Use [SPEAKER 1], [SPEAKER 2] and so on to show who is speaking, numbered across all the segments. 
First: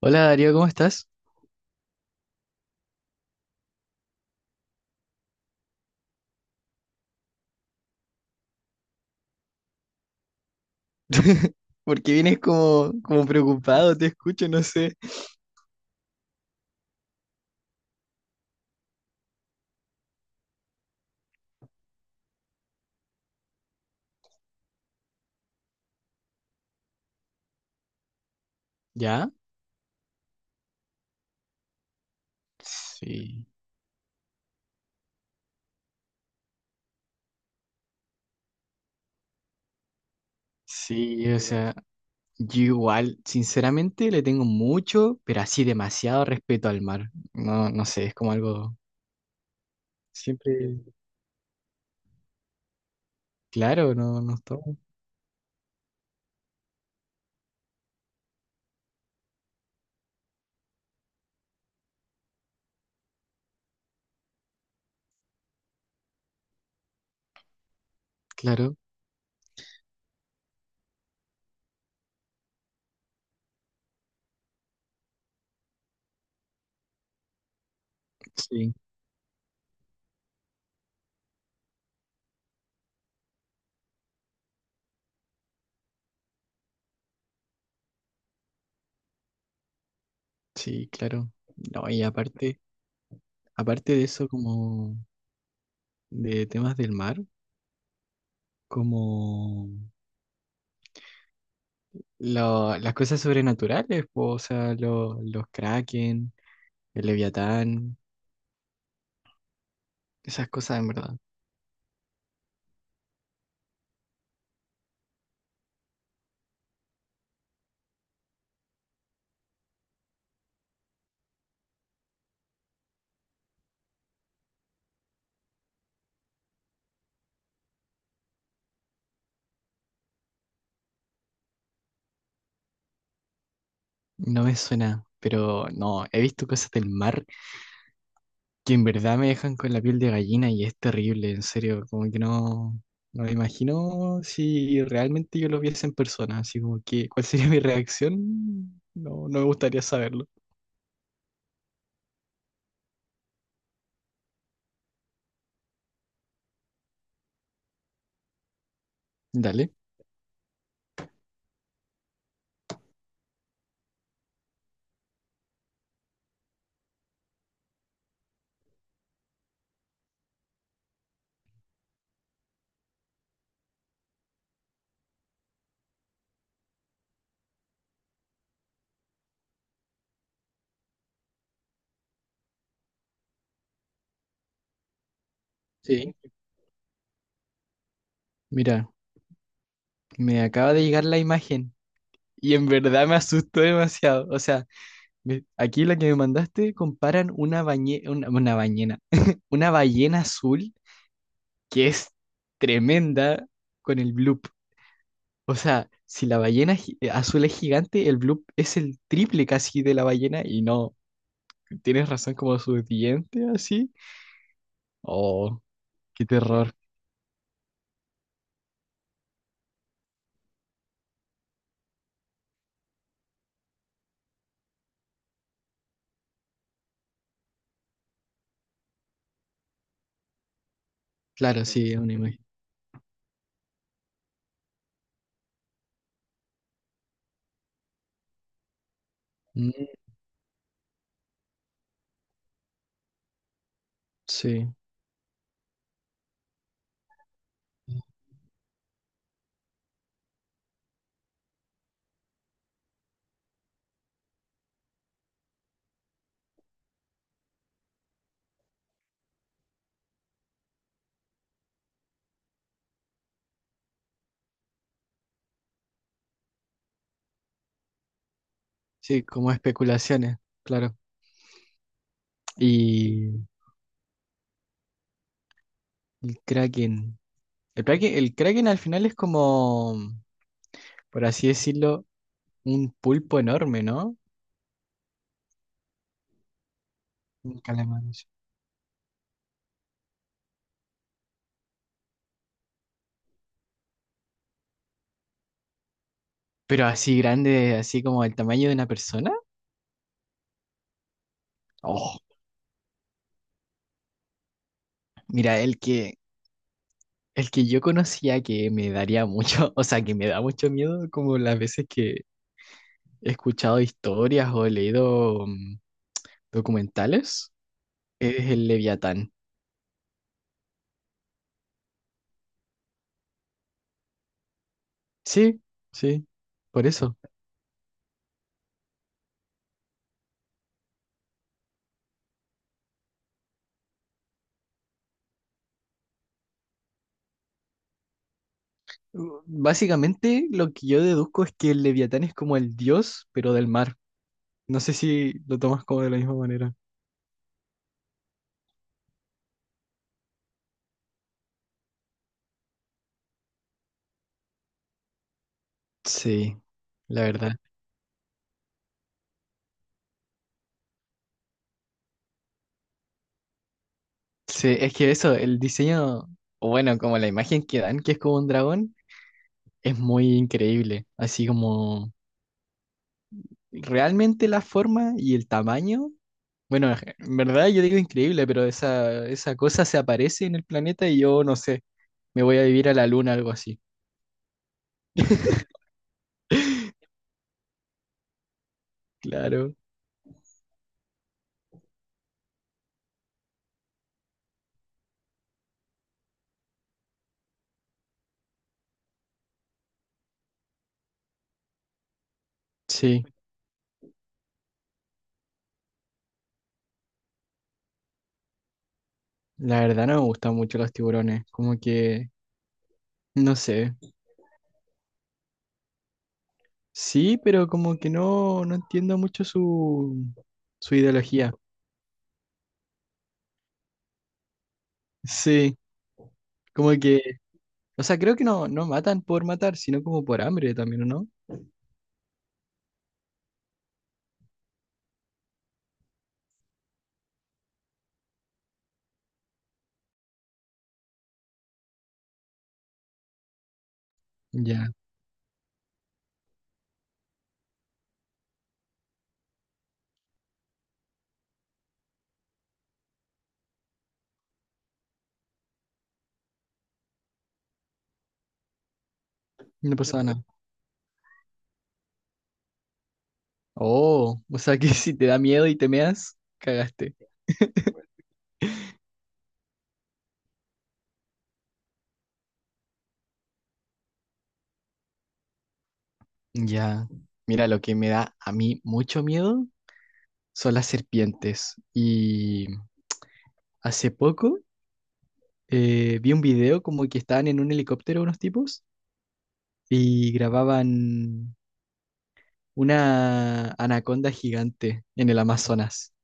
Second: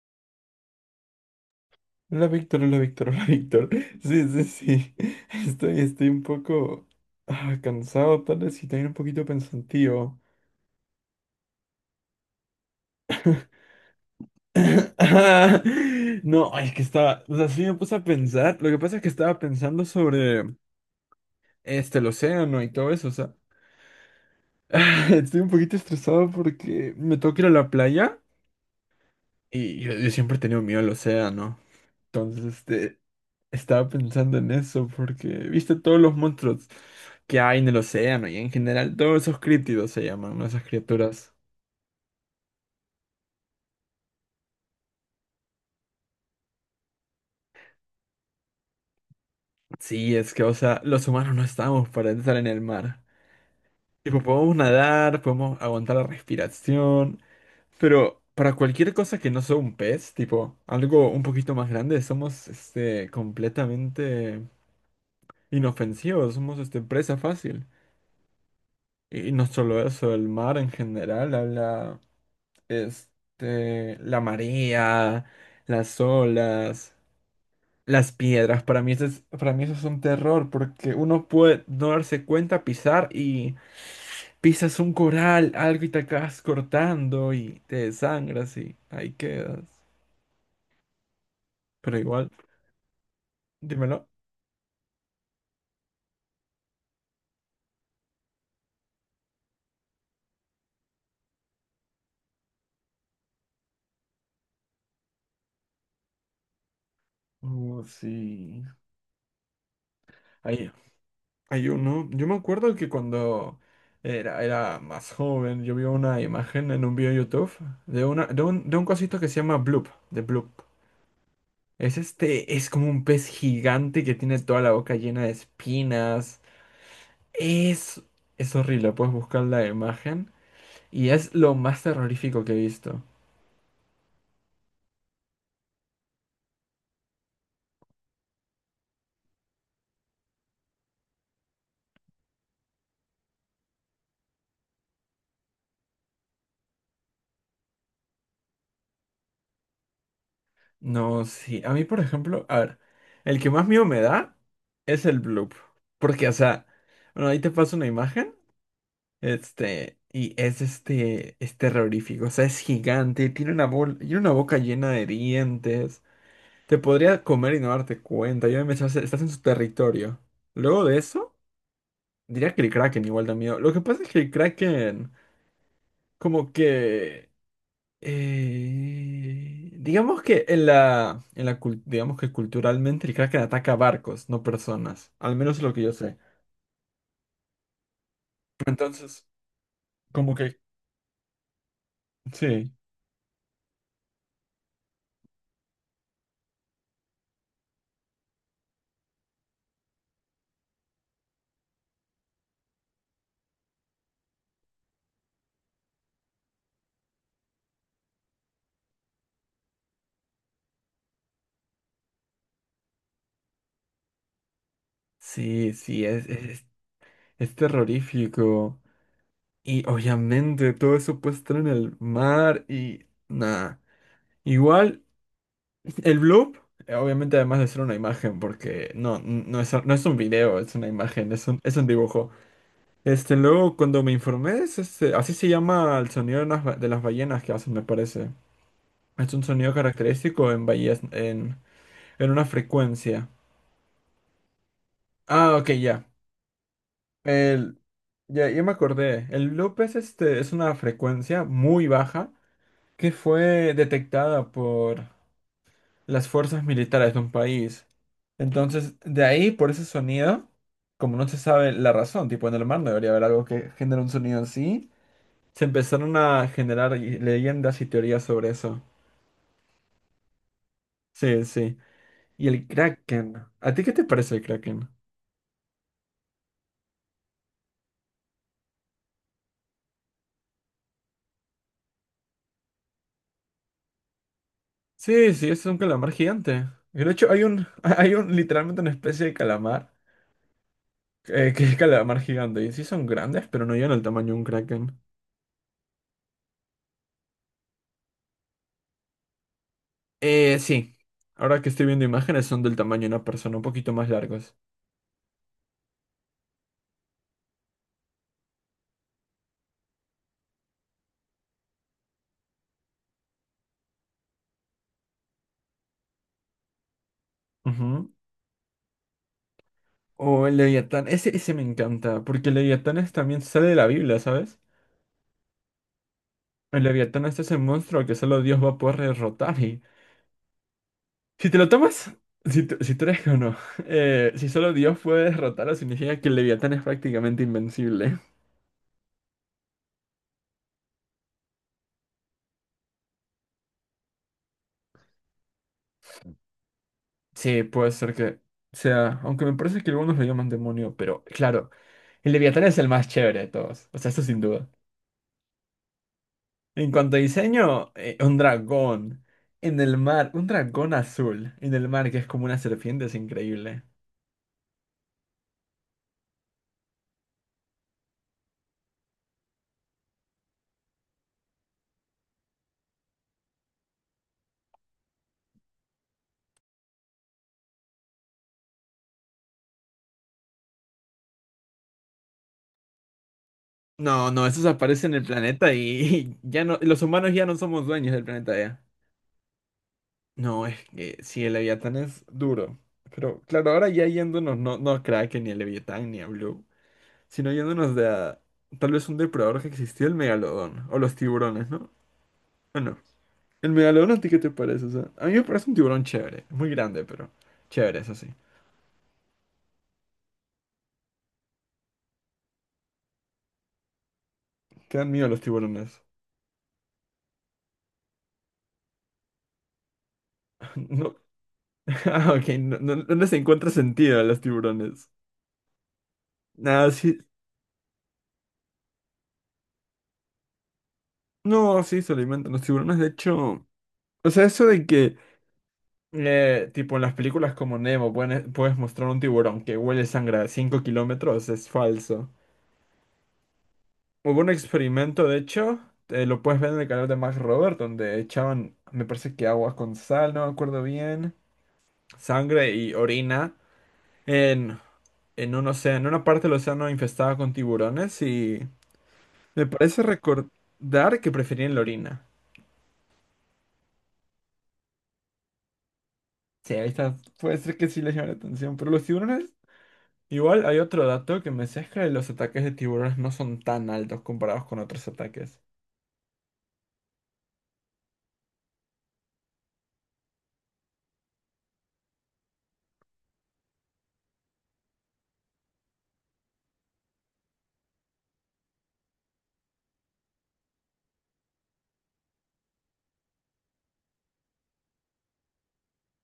[SPEAKER 1] Hola Darío, ¿cómo estás?
[SPEAKER 2] Hola Víctor, hola Víctor, hola Víctor. Sí, sí, sí. Estoy un poco cansado, tal vez, y también un poquito pensativo.
[SPEAKER 1] Porque vienes como preocupado, te escucho, no sé.
[SPEAKER 2] Ah, No, ay, es que estaba, o sea, sí me puse a pensar. Lo que pasa es que estaba pensando sobre el océano y todo eso, o sea. Estoy un poquito estresado porque me toca ir a la playa
[SPEAKER 1] ¿Ya?
[SPEAKER 2] y yo siempre he tenido miedo al océano. Entonces,
[SPEAKER 1] Sí,
[SPEAKER 2] estaba pensando en eso porque, viste, todos los monstruos que hay en el océano y en general, todos esos críptidos se llaman, ¿no? Esas
[SPEAKER 1] sí,
[SPEAKER 2] criaturas.
[SPEAKER 1] o sea, yo igual, sinceramente le tengo mucho, pero así demasiado respeto al mar. No, no sé, es como algo
[SPEAKER 2] Sí, es que, o
[SPEAKER 1] siempre,
[SPEAKER 2] sea, los humanos no estamos para estar en el mar.
[SPEAKER 1] claro, no,
[SPEAKER 2] Tipo,
[SPEAKER 1] no
[SPEAKER 2] podemos
[SPEAKER 1] tomo,
[SPEAKER 2] nadar, podemos aguantar la respiración, pero para cualquier cosa que no sea un pez, tipo, algo un poquito más grande, somos, completamente inofensivos, somos, presa fácil.
[SPEAKER 1] claro,
[SPEAKER 2] Y no solo eso, el mar en general habla la marea, las olas, las piedras.
[SPEAKER 1] sí,
[SPEAKER 2] Para mí eso es un terror porque uno puede no darse cuenta, pisar y pisas un coral, algo y te acabas cortando y te desangras y ahí quedas.
[SPEAKER 1] sí, claro. No,
[SPEAKER 2] Pero
[SPEAKER 1] y
[SPEAKER 2] igual,
[SPEAKER 1] aparte, aparte
[SPEAKER 2] dímelo.
[SPEAKER 1] de eso, como de temas del mar, como las cosas sobrenaturales, po, o sea, los kraken. El Leviatán,
[SPEAKER 2] Sí.
[SPEAKER 1] esas
[SPEAKER 2] Hay,
[SPEAKER 1] cosas en verdad.
[SPEAKER 2] hay uno. Yo me acuerdo que cuando era más joven, yo vi una imagen en un video de YouTube de un cosito que se llama Bloop, de Bloop. Es es como un pez gigante que tiene toda la boca llena de espinas. Es, es horrible, puedes buscar la imagen. Y es lo más terrorífico que he visto.
[SPEAKER 1] No me suena, pero no, he visto cosas del mar que en verdad me dejan con la piel de gallina y es terrible, en serio, como que no me imagino si realmente yo lo viese en persona, así como que, ¿cuál sería mi reacción? No, no me gustaría saberlo.
[SPEAKER 2] No, sí. A mí, por ejemplo, a ver, el que más miedo me da es el bloop. Porque, o sea, bueno, ahí te paso una imagen.
[SPEAKER 1] Dale.
[SPEAKER 2] Y es es terrorífico. O sea, es gigante, tiene una, tiene una boca llena de dientes. Te podría comer y no darte cuenta. Estás en su territorio. Luego de eso, diría que el Kraken igual da miedo. Lo que pasa es que el Kraken, como que. Digamos que digamos que culturalmente el Kraken ataca barcos, no personas. Al menos es lo que yo
[SPEAKER 1] Sí.
[SPEAKER 2] sé.
[SPEAKER 1] Mira,
[SPEAKER 2] Entonces, como
[SPEAKER 1] me
[SPEAKER 2] que.
[SPEAKER 1] acaba de llegar la imagen y en
[SPEAKER 2] Sí.
[SPEAKER 1] verdad me asustó demasiado. O sea, aquí la que me mandaste comparan una bañena, una ballena azul que es tremenda con el bloop. O sea, si la azul es gigante, el bloop es el triple casi de la ballena y no, tienes razón como su diente así. Oh,
[SPEAKER 2] Sí, sí,
[SPEAKER 1] qué terror.
[SPEAKER 2] es terrorífico. Y obviamente todo eso puede estar en el mar y. Nada. Igual. El bloop, obviamente, además de ser una imagen, porque no es un video, es una imagen,
[SPEAKER 1] Claro,
[SPEAKER 2] es un
[SPEAKER 1] sí, es una
[SPEAKER 2] dibujo.
[SPEAKER 1] imagen.
[SPEAKER 2] Luego, cuando me informé, así se llama el sonido de de las ballenas que hacen, me parece. Es un sonido
[SPEAKER 1] Mm,
[SPEAKER 2] característico en ballenas, en una frecuencia.
[SPEAKER 1] sí,
[SPEAKER 2] Ah, ok, ya. El, ya me acordé. El bloop es, es una frecuencia muy baja que fue detectada las fuerzas militares de un país. Entonces, de ahí, por ese sonido, como no se sabe la razón, tipo en el mar no debería haber algo que genere un sonido en sí, se empezaron a leyendas y teorías sobre eso.
[SPEAKER 1] sí, como especulaciones, claro.
[SPEAKER 2] Sí, sí. Y el Kraken.
[SPEAKER 1] Y
[SPEAKER 2] ¿A ti qué te parece el Kraken?
[SPEAKER 1] el Kraken. El Kraken, el Kraken al final es como, por así decirlo, un pulpo enorme, ¿no?
[SPEAKER 2] Sí, sí, es un calamar gigante. Y de hecho,
[SPEAKER 1] Un calamar.
[SPEAKER 2] hay un, literalmente una especie de calamar, que es calamar gigante. Y sí son grandes, pero no llegan al tamaño de un Kraken.
[SPEAKER 1] Pero así grande, así como el tamaño de una persona.
[SPEAKER 2] Sí. Ahora que estoy viendo
[SPEAKER 1] Oh,
[SPEAKER 2] imágenes, son del tamaño de una persona, un poquito más largos.
[SPEAKER 1] mira, el que yo conocía que me daría mucho, o sea, que me da mucho miedo, como las veces que he escuchado historias o he leído documentales,
[SPEAKER 2] Ujú.
[SPEAKER 1] es el Leviatán.
[SPEAKER 2] O el Leviatán, ese me encanta, porque también sale de la Biblia, ¿sabes?
[SPEAKER 1] Sí, sí,
[SPEAKER 2] El
[SPEAKER 1] por eso.
[SPEAKER 2] Leviatán es ese monstruo que solo Dios va a poder derrotar y... Si te lo tomas, si tú eres que no, si solo Dios puede derrotarlo, significa que el Leviatán es prácticamente invencible.
[SPEAKER 1] Básicamente lo que yo deduzco es que el Leviatán es como el dios, pero del mar. No sé si lo tomas como de la misma manera.
[SPEAKER 2] Sí, puede ser que sea, aunque me parece que algunos lo llaman demonio, pero claro, el Leviatán es el más chévere de todos, o sea, eso sin duda.
[SPEAKER 1] Sí,
[SPEAKER 2] En cuanto a
[SPEAKER 1] la verdad.
[SPEAKER 2] diseño, un dragón en el mar, un dragón azul en el mar que es como una serpiente, es increíble.
[SPEAKER 1] Sí, es que eso, el diseño, o bueno, como la imagen que dan, que es como un dragón. Es muy increíble, así como realmente la forma y el tamaño. Bueno, en verdad yo digo increíble, pero esa cosa se aparece en el planeta y yo no sé, me voy a vivir a la luna, algo así.
[SPEAKER 2] No, no, esos aparecen en el planeta y, ya no, los humanos ya no somos dueños del planeta ya.
[SPEAKER 1] Claro,
[SPEAKER 2] No, es que sí, el Leviatán es duro. Pero claro, ahora ya yéndonos, no, no Kraken, ni el Leviatán, ni a Blue, sino tal vez un depredador que existió, el megalodón, o los tiburones, ¿no? ¿O no?
[SPEAKER 1] sí.
[SPEAKER 2] ¿El megalodón a ti qué te parece? O sea, a mí me parece un tiburón chévere, muy grande, pero chévere, eso sí.
[SPEAKER 1] La verdad no me gustan mucho los tiburones, como que, no sé.
[SPEAKER 2] Te dan miedo los tiburones.
[SPEAKER 1] Sí, pero como que no entiendo mucho su
[SPEAKER 2] No,
[SPEAKER 1] ideología.
[SPEAKER 2] ok, no les encuentra sentido a los tiburones.
[SPEAKER 1] Sí, como
[SPEAKER 2] Nada, sí.
[SPEAKER 1] que, o sea, creo que no matan por matar, sino como por hambre también, ¿o no?
[SPEAKER 2] No, sí, se alimentan los tiburones. De hecho, o sea, eso de que, tipo, en las películas como Nemo puedes mostrar un tiburón que huele sangre a 5 km es falso. Hubo un
[SPEAKER 1] Ya,
[SPEAKER 2] experimento, de hecho, lo puedes ver en el canal de Max Robert, donde echaban, me parece que agua con sal, no me acuerdo bien, sangre y orina en, en un océano, en una parte del océano infestada con tiburones y. Me
[SPEAKER 1] no
[SPEAKER 2] parece
[SPEAKER 1] pasaba nada.
[SPEAKER 2] recordar que preferían la orina.
[SPEAKER 1] Oh, o sea que si te da miedo y te meas,
[SPEAKER 2] Sí, ahí
[SPEAKER 1] cagaste.
[SPEAKER 2] está. Puede ser que sí les llame la atención. Pero los tiburones, igual hay otro dato que me sesga de los ataques de tiburones no son tan altos comparados con otros ataques.
[SPEAKER 1] Ya. Mira, lo que me da a mí mucho miedo son las serpientes. Y hace poco vi un video como que estaban en un helicóptero unos tipos y grababan una anaconda gigante en el Amazonas.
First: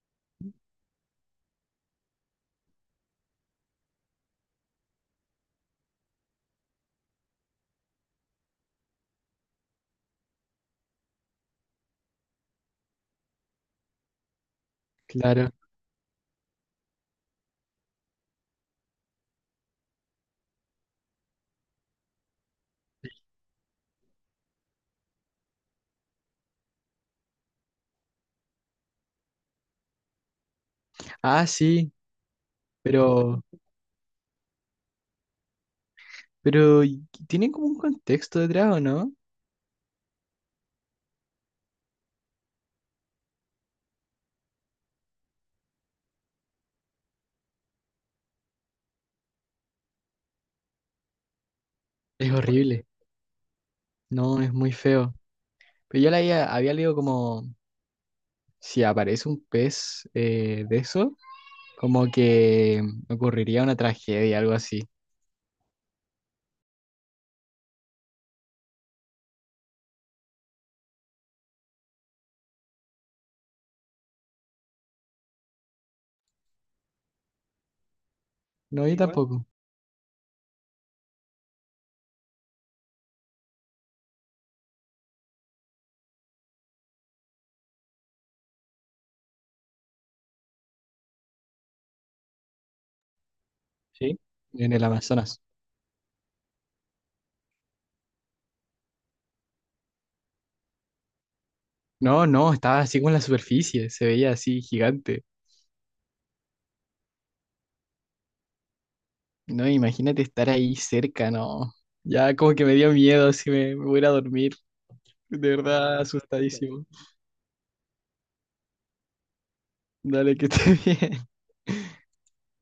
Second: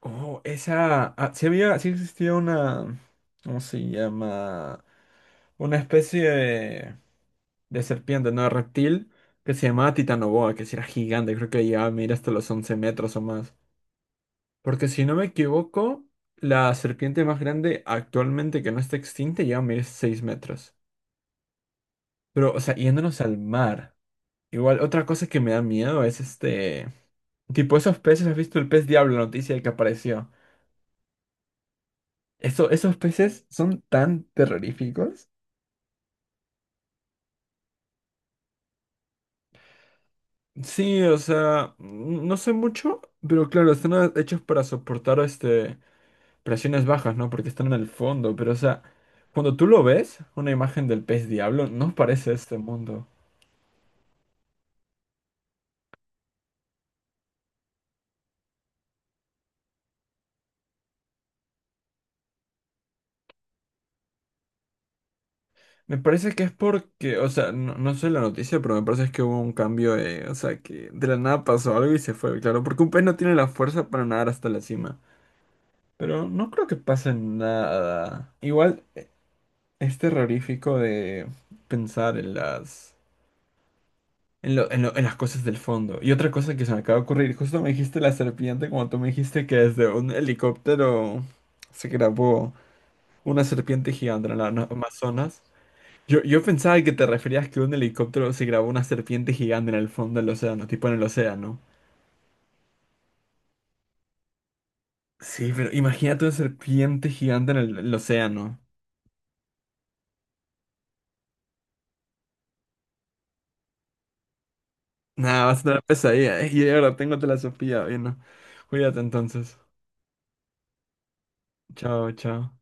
[SPEAKER 2] Oh, esa. Ah, sí había, sí existía una. ¿Cómo se llama? Una especie de serpiente, no de reptil, que se llamaba Titanoboa, que sí era gigante, creo que llegaba a medir hasta los 11 metros o más. Porque si no me
[SPEAKER 1] Claro.
[SPEAKER 2] equivoco, la serpiente más grande actualmente que no está extinta ya mide 6 metros. Pero, o sea, yéndonos al mar. Igual, otra cosa que me da miedo es este... Tipo, esos peces, ¿has visto el pez diablo, la noticia que apareció?
[SPEAKER 1] Ah, sí,
[SPEAKER 2] Eso, esos
[SPEAKER 1] pero,
[SPEAKER 2] peces son tan terroríficos.
[SPEAKER 1] tienen como un contexto detrás, ¿o no?
[SPEAKER 2] Sí, o sea, no sé mucho, pero claro, están hechos para soportar presiones bajas, ¿no? Porque están en el fondo, pero o sea, cuando tú lo ves, una imagen del pez diablo, no
[SPEAKER 1] Es
[SPEAKER 2] parece este
[SPEAKER 1] horrible.
[SPEAKER 2] mundo.
[SPEAKER 1] No, es muy feo. Pero yo había leído como si aparece un pez de eso, como que ocurriría una tragedia, algo así.
[SPEAKER 2] Me parece que es porque, o sea, no, no sé la noticia, pero me parece que hubo un cambio, o sea, que de la nada pasó algo y se fue, claro, porque un pez no tiene la fuerza para nadar hasta la cima. Pero no creo que pase nada. Igual
[SPEAKER 1] No, yo igual tampoco.
[SPEAKER 2] es terrorífico de pensar en en en en las cosas del fondo. Y otra cosa que se me acaba de ocurrir, justo me dijiste la serpiente, como tú me dijiste que desde un helicóptero se grabó una serpiente
[SPEAKER 1] Sí.
[SPEAKER 2] gigante en la
[SPEAKER 1] En el Amazonas.
[SPEAKER 2] Amazonas. Yo pensaba que te referías que un helicóptero se grabó una serpiente gigante en el fondo del océano, tipo en el océano.
[SPEAKER 1] No, no, estaba así con la superficie, se veía así gigante.
[SPEAKER 2] Sí, pero imagínate una serpiente gigante en el océano.
[SPEAKER 1] No, imagínate estar ahí cerca, no. Ya como que me dio miedo, si me, me voy a ir a dormir,
[SPEAKER 2] Nada,
[SPEAKER 1] de
[SPEAKER 2] vas a tener
[SPEAKER 1] verdad. Ah,
[SPEAKER 2] pesadilla. ¿eh? Y
[SPEAKER 1] asustadísimo.
[SPEAKER 2] ahora tengo telasofía, bien. ¿No? Cuídate entonces.
[SPEAKER 1] Dale, que esté bien.
[SPEAKER 2] Chao, chao.